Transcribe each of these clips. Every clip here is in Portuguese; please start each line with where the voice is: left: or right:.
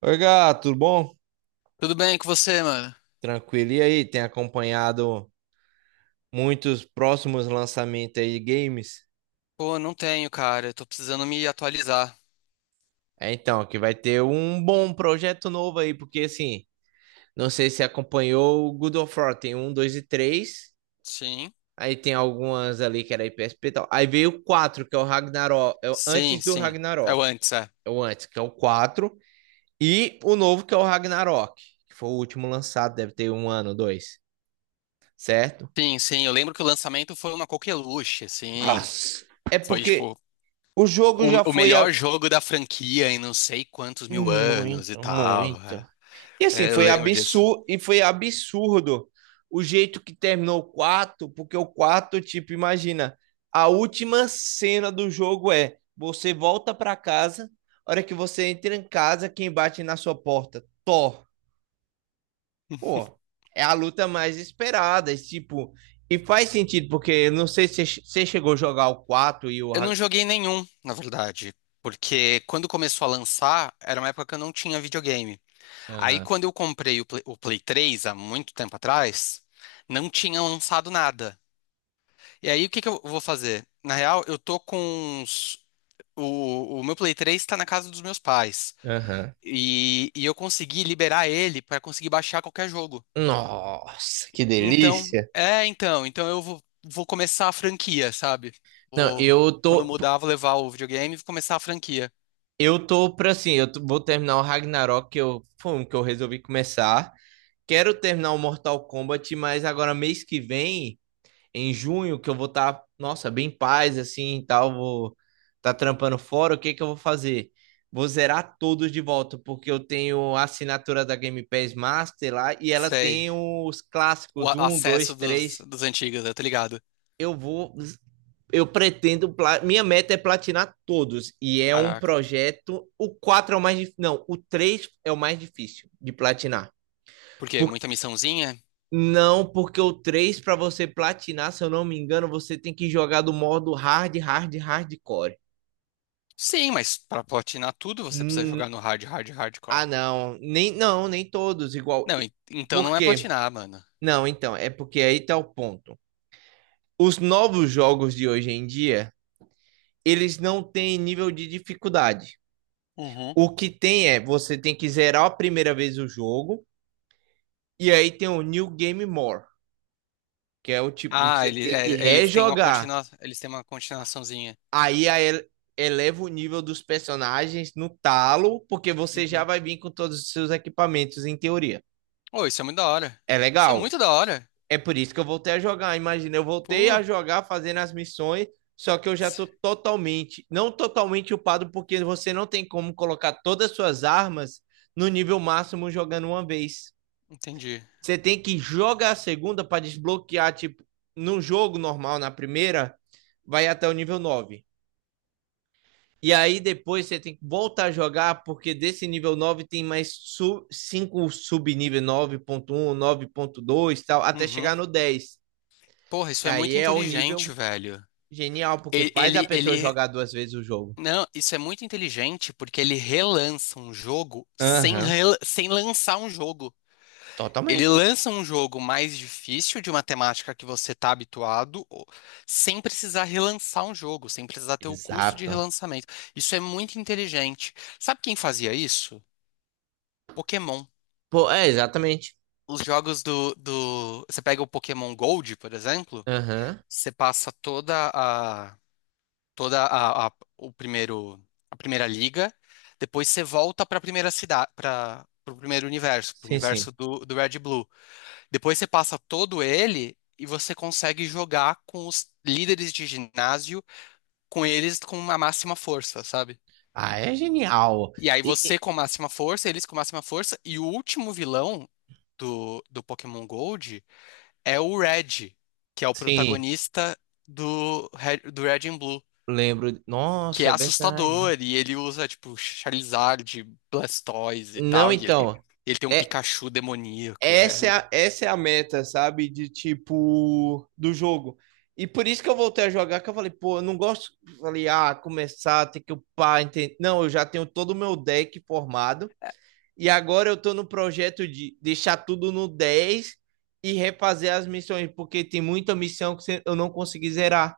right: Oi, gato, tudo bom?
left: Tudo bem com você, mano?
right: Tranquilo. E aí, tem acompanhado muitos próximos lançamentos aí de games?
left: Pô, não tenho, cara. Eu tô precisando me atualizar.
right: É, então, que vai ter um bom projeto novo aí, porque assim, não sei se acompanhou o God of War, tem um, dois e três.
left: Sim.
right: Aí tem algumas ali que era PSP e tal. Aí veio o 4 que é o Ragnarok, é o
left: Sim,
right: antes do
left: sim. É
right: Ragnarok.
left: o antes, é.
right: É o antes, que é o 4 e o novo que é o Ragnarok, que foi o último lançado, deve ter um ano, dois, certo?
left: Sim, sim. Eu lembro que o lançamento foi uma coqueluche, sim.
right: Nossa. É
left: Foi,
right: porque
left: tipo,
right: o jogo
left: o,
right: já
left: o
right: foi
left: melhor jogo da franquia em não sei quantos mil anos e
right: muito,
left: tal. É,
right: muito. E assim,
left: É, eu
right: foi
left: lembro disso.
right: absurdo, e foi absurdo o jeito que terminou o quarto, porque o quarto, tipo, imagina, a última cena do jogo é você volta pra casa, a hora que você entra em casa, quem bate na sua porta? Thor. Pô, é a luta mais esperada, e, tipo, e faz sentido, porque eu não sei se você chegou a jogar o quatro e o.
left: Eu não joguei nenhum, na verdade. Porque quando começou a lançar, era uma época que eu não tinha videogame. Aí,
right: Aham,
left: quando eu comprei o Play 3, há muito tempo atrás, não tinha lançado nada. E aí, o que que eu vou fazer? Na real, eu tô com uns... O meu Play 3 tá na casa dos meus pais.
right: aham.
left: E eu consegui liberar ele pra conseguir baixar qualquer jogo.
right: Nossa, que
left: Então,
right: delícia!
left: é, então. Então eu vou começar a franquia, sabe?
right: Não,
left: Vou,
right: eu
left: quando
right: tô.
left: mudar, vou levar o videogame e vou começar a franquia.
right: Eu tô pra assim, vou terminar o Ragnarok, que eu, foi um que eu resolvi começar. Quero terminar o Mortal Kombat, mas agora mês que vem, em junho, que eu vou estar, nossa, bem em paz, assim, e tal, vou tá trampando fora, o que que eu vou fazer? Vou zerar todos de volta, porque eu tenho a assinatura da Game Pass Master lá, e ela
left: Sei.
right: tem os
left: O
right: clássicos, um, dois,
left: acesso dos,
right: três.
left: dos antigos, eu tô ligado.
right: Eu vou eu pretendo. Minha meta é platinar todos. E é um
left: Caraca.
right: projeto. O 4 é o mais difícil. Não, o 3 é o mais difícil de platinar.
left: Por quê?
right: Por-
left: Muita missãozinha?
right: Não, porque o 3 para você platinar, se eu não me engano, você tem que jogar do modo hard, hard, hardcore.
left: Sim, mas pra platinar tudo, você precisa jogar
right: Hum,
left: no hard, hard, hardcore.
right: ah, não. Nem, não, nem todos igual.
left: Não, então
right: Por
left: não é
right: quê?
left: platinar, mano.
right: Não, então, é porque aí tá o ponto. Os novos jogos de hoje em dia, eles não têm nível de dificuldade.
left: Uhum.
right: O que tem é, você tem que zerar a primeira vez o jogo, e aí tem o New Game More, que é o tipo,
left: Ah,
right: você
left: ele,
right: tem que
left: é, eles têm uma
right: rejogar.
left: continua, eles têm uma continuaçãozinha.
right: Aí a ele- eleva o nível dos personagens no talo, porque você já
left: Uhum.
right: vai vir com todos os seus equipamentos, em teoria.
left: Oh, isso é muito da hora.
right: É
left: Isso é
right: legal.
left: muito da hora.
right: É por isso que eu voltei a jogar. Imagina, eu voltei
left: Pô,
right: a jogar fazendo as missões, só que eu já tô totalmente, não totalmente upado, porque você não tem como colocar todas as suas armas no nível máximo jogando uma vez.
left: entendi.
right: Você tem que jogar a segunda para desbloquear, tipo, num jogo normal, na primeira, vai até o nível nove. E aí depois você tem que voltar a jogar, porque desse nível 9 tem mais 5 subnível 9.1, 9.2 tal, até chegar
left: Uhum.
right: no 10.
left: Porra, isso
right: E
left: é
right: aí
left: muito
right: é o
left: inteligente,
right: nível
left: velho.
right: genial, porque
left: Ele,
right: faz a
left: ele,
right: pessoa
left: ele-
right: jogar duas vezes o jogo.
left: Não, isso é muito inteligente porque ele relança um jogo sem,
right: Aham, uhum.
left: sem lançar um jogo. Ele
right: Totalmente.
left: lança um jogo mais difícil de uma temática que você está habituado, sem precisar relançar um jogo, sem precisar ter o custo de
right: Exato.
left: relançamento. Isso é muito inteligente. Sabe quem fazia isso? Pokémon.
right: Pô, é, exatamente.
left: Os jogos do... Você pega o Pokémon Gold, por exemplo,
right: Aham,
left: você passa toda a... toda o primeiro, a primeira liga, depois você volta para a primeira cidade, para o primeiro universo, para o
right: sim, sim.
left: universo do Red e Blue. Depois você passa todo ele e você consegue jogar com os líderes de ginásio, com eles com a máxima força, sabe?
right: Ah, é genial.
left: E aí
right: E,
left: você
right: e-
left: com a máxima força, eles com a máxima força, e o último vilão do Pokémon Gold é o Red, que é o
right: sim.
left: protagonista do Red and Blue.
right: Lembro.
left: Que é
right: Nossa, é verdade.
left: assustador, e ele usa, tipo, Charizard, Blastoise e
right: Não,
left: tal, e
right: então.
left: ele tem um
right: É,
left: Pikachu demoníaco. É.
right: essa é a meta, sabe? De tipo, do jogo. E por isso que eu voltei a jogar, que eu falei, pô, eu não gosto. Falei, ah, começar, ter que upar, entende? Não, eu já tenho todo o meu deck formado. E agora eu tô no projeto de deixar tudo no 10 e refazer as missões, porque tem muita missão que eu não consegui zerar.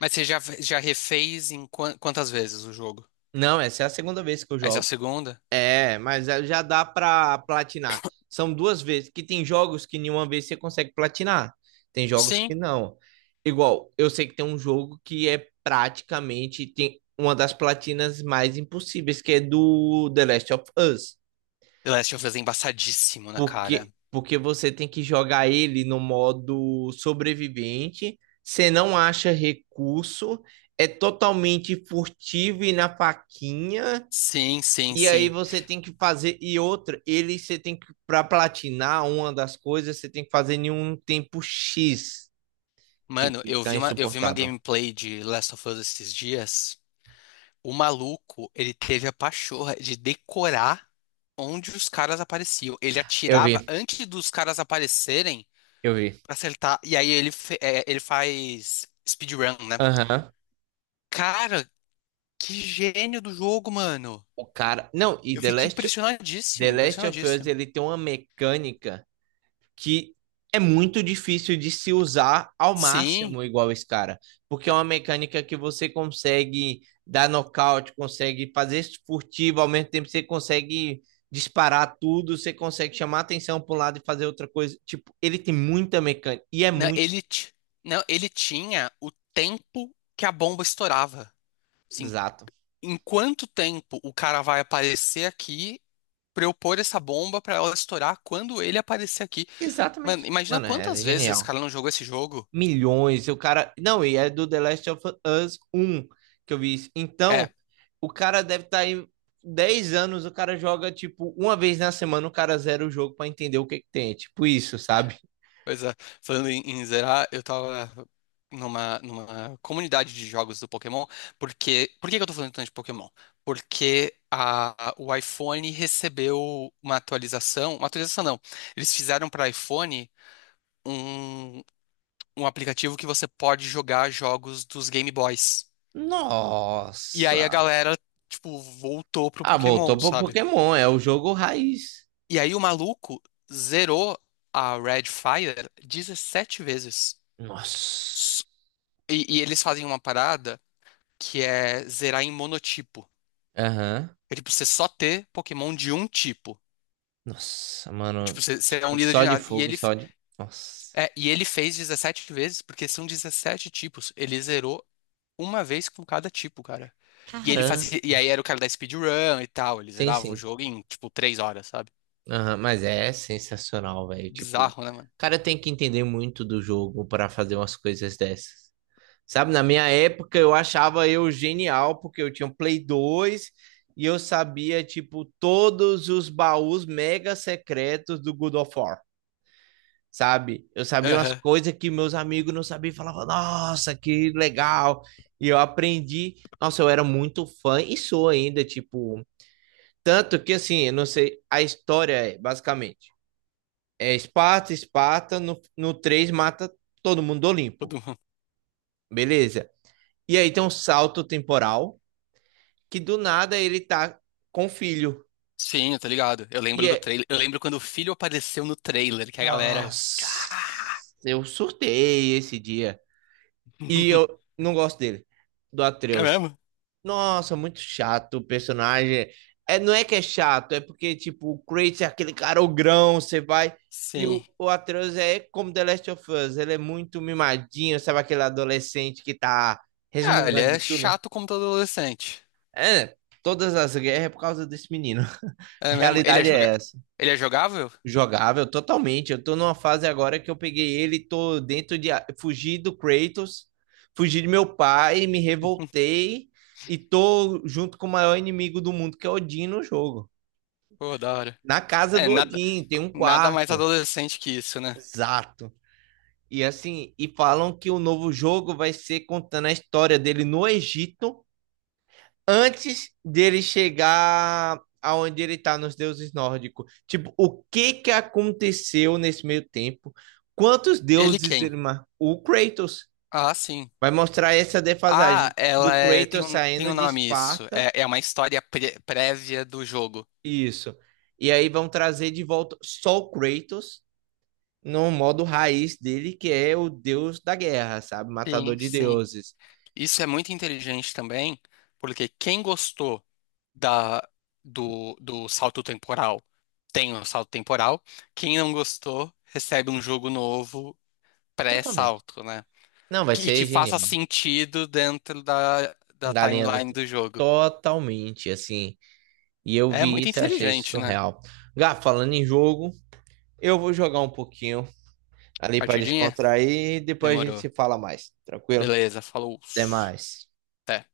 left: Mas você já refez em quantas vezes o jogo?
right: Não, essa é a segunda vez que eu
left: Essa é a
right: jogo.
left: segunda?
right: É, mas é- já dá pra platinar. São duas vezes, que tem jogos que nenhuma vez você consegue platinar. Tem jogos
left: Sim.
right: que não. Igual, eu sei que tem um jogo que é praticamente tem uma das platinas mais impossíveis, que é do The Last of Us.
left: The Last of Us é embaçadíssimo na
right: Porque,
left: cara.
right: porque você tem que jogar ele no modo sobrevivente, você não acha recurso, é totalmente furtivo e na faquinha.
left: Sim, sim,
right: E aí
left: sim.
right: você tem que fazer e outra, ele você tem que para platinar uma das coisas, você tem que fazer em um tempo X, que
left: Mano,
right: fica
left: eu vi uma
right: insuportável.
left: gameplay de Last of Us esses dias. O maluco, ele teve a pachorra de decorar onde os caras apareciam. Ele
right: Eu
left: atirava
right: vi,
left: antes dos caras aparecerem
right: eu vi.
left: pra acertar. E aí ele, ele faz speedrun, né?
right: Aham.
left: Cara, que gênio do jogo, mano.
right: O cara, não, e
left: Eu fiquei
right: The
left: impressionadíssimo,
right: Last of Us
left: impressionadíssimo.
right: ele tem uma mecânica que é muito difícil de se usar ao
left: Sim.
right: máximo igual esse cara, porque é uma mecânica que você consegue dar nocaute, consegue fazer furtivo, ao mesmo tempo você consegue disparar tudo, você consegue chamar atenção para um lado e fazer outra coisa. Tipo, ele tem muita mecânica e é
left: Não,
right: muito
left: ele, ti- não, ele tinha o tempo que a bomba estourava. Assim,
right: exato.
left: em quanto tempo o cara vai aparecer aqui pra eu pôr essa bomba pra ela estourar quando ele aparecer aqui? Mano,
right: Exatamente.
left: imagina
right: Mano, é
left: quantas vezes esse
right: genial.
left: cara não jogou esse jogo.
right: Milhões. O cara. Não, e é do The Last of Us um que eu vi isso. Então,
left: É,
right: o cara deve estar aí 10 anos, o cara joga, tipo, uma vez na semana, o cara zera o jogo para entender o que que tem. É tipo isso, sabe?
left: pois é. Falando em zerar, eu tava numa comunidade de jogos do Pokémon. Porque, por que que eu tô falando tanto de Pokémon? Porque o iPhone recebeu uma atualização. Uma atualização não. Eles fizeram para iPhone um, um aplicativo que você pode jogar jogos dos Game Boys. E aí
right: Nossa.
left: a galera, tipo, voltou pro
right: Ah,
left: Pokémon,
right: voltou pro
left: sabe?
right: Pokémon, é o jogo raiz.
left: E aí o maluco zerou a Red Fire 17 vezes.
right: Nossa.
left: S- e eles fazem uma parada que é zerar em monotipo.
right: Aham.
left: É tipo, você só ter Pokémon de um tipo.
right: Nossa,
left: É tipo,
right: mano.
left: você é um
right: Tipo,
left: líder
right: só
left: de
right: de
left: nada. E
right: fogo,
left: ele,
right: só de. Nossa.
left: e ele fez 17 vezes, porque são 17 tipos. Ele zerou uma vez com cada tipo, cara. E ele
right: Caramba.
left: fazia. E aí era o cara da speedrun e tal. Ele
right: Sim,
left: zerava o
right: sim.
left: jogo em, tipo, 3 horas, sabe?
right: Aham, mas é sensacional, velho. Tipo, o
left: Bizarro, né, mano?
right: cara tem que entender muito do jogo para fazer umas coisas dessas. Sabe, na minha época eu achava eu genial porque eu tinha um Play 2 e eu sabia, tipo, todos os baús mega secretos do God of War, sabe? Eu sabia umas
left: Aham.
right: coisas que meus amigos não sabiam e falavam, nossa, que legal. E eu aprendi, nossa, eu era muito fã e sou ainda, tipo, tanto que assim, eu não sei, a história é basicamente é Esparta, Esparta, no 3 mata todo mundo do Olimpo.
left: Todo mundo.
right: Beleza. E aí tem um salto temporal que do nada ele tá com o filho.
left: Sim, tá ligado. Eu
right: E
left: lembro do
right: é.
left: trailer. Eu lembro quando o filho apareceu no trailer, que a galera. "Ah!"
right: Nossa, eu surtei esse dia. E eu não gosto dele, do
left: É
right: Atreus.
left: mesmo?
right: Nossa, muito chato o personagem. É, não é que é chato, é porque, tipo, o Kratos é aquele cara ogrão, você vai. E
left: Sim.
right: o, o Atreus é como The Last of Us, ele é muito mimadinho, sabe aquele adolescente que tá
left: Ah, ele
right: resmungando
left: é
right: de tudo?
left: chato como todo adolescente.
right: É, todas as guerras é por causa desse menino. A
left: É mesmo? Ele é
right: realidade
left: joga...
right: é essa.
left: Ele é jogável?
right: Jogável, totalmente. Eu tô numa fase agora que eu peguei ele, tô dentro de. Fugi do Kratos, fugi de meu pai, me revoltei e tô junto com o maior inimigo do mundo, que é Odin, no jogo.
left: Pô, da hora.
right: Na casa
left: É,
right: do Odin, tem um
left: nada mais
right: quarto.
left: adolescente que isso, né?
right: Exato. E assim, e falam que o novo jogo vai ser contando a história dele no Egito antes dele chegar aonde ele tá nos deuses nórdicos. Tipo, o que que aconteceu nesse meio tempo? Quantos
left: Ele
right: deuses
left: quem?
right: ele marcou? O Kratos
left: Ah, sim.
right: vai mostrar essa
left: Ah,
right: defasagem
left: ela
right: do
left: é,
right: Kratos
left: tem
right: saindo
left: um
right: de
left: nome isso.
right: Esparta.
left: É, é uma história prévia do jogo.
right: Isso. E aí vão trazer de volta só o Kratos no modo raiz dele, que é o deus da guerra, sabe? Matador
left: Sim,
right: de
left: sim.
right: deuses.
left: Isso é muito inteligente também, porque quem gostou da, do salto temporal tem o salto temporal. Quem não gostou recebe um jogo novo
right: Totalmente.
left: pré-salto, né?
right: Não, vai
left: E que
right: ser
left: faça
right: genial.
left: sentido dentro da, da
right: Galinha do...
left: timeline do jogo.
right: Totalmente, assim. E eu
left: É
right: vi
left: muito
right: isso e achei isso
left: inteligente, né?
right: surreal. Gá, falando em jogo, eu vou jogar um pouquinho ali para
left: Partidinha?
right: descontrair e depois a gente
left: Demorou.
right: se fala mais. Tranquilo?
left: Beleza, falou.
right: Até mais.
left: Até.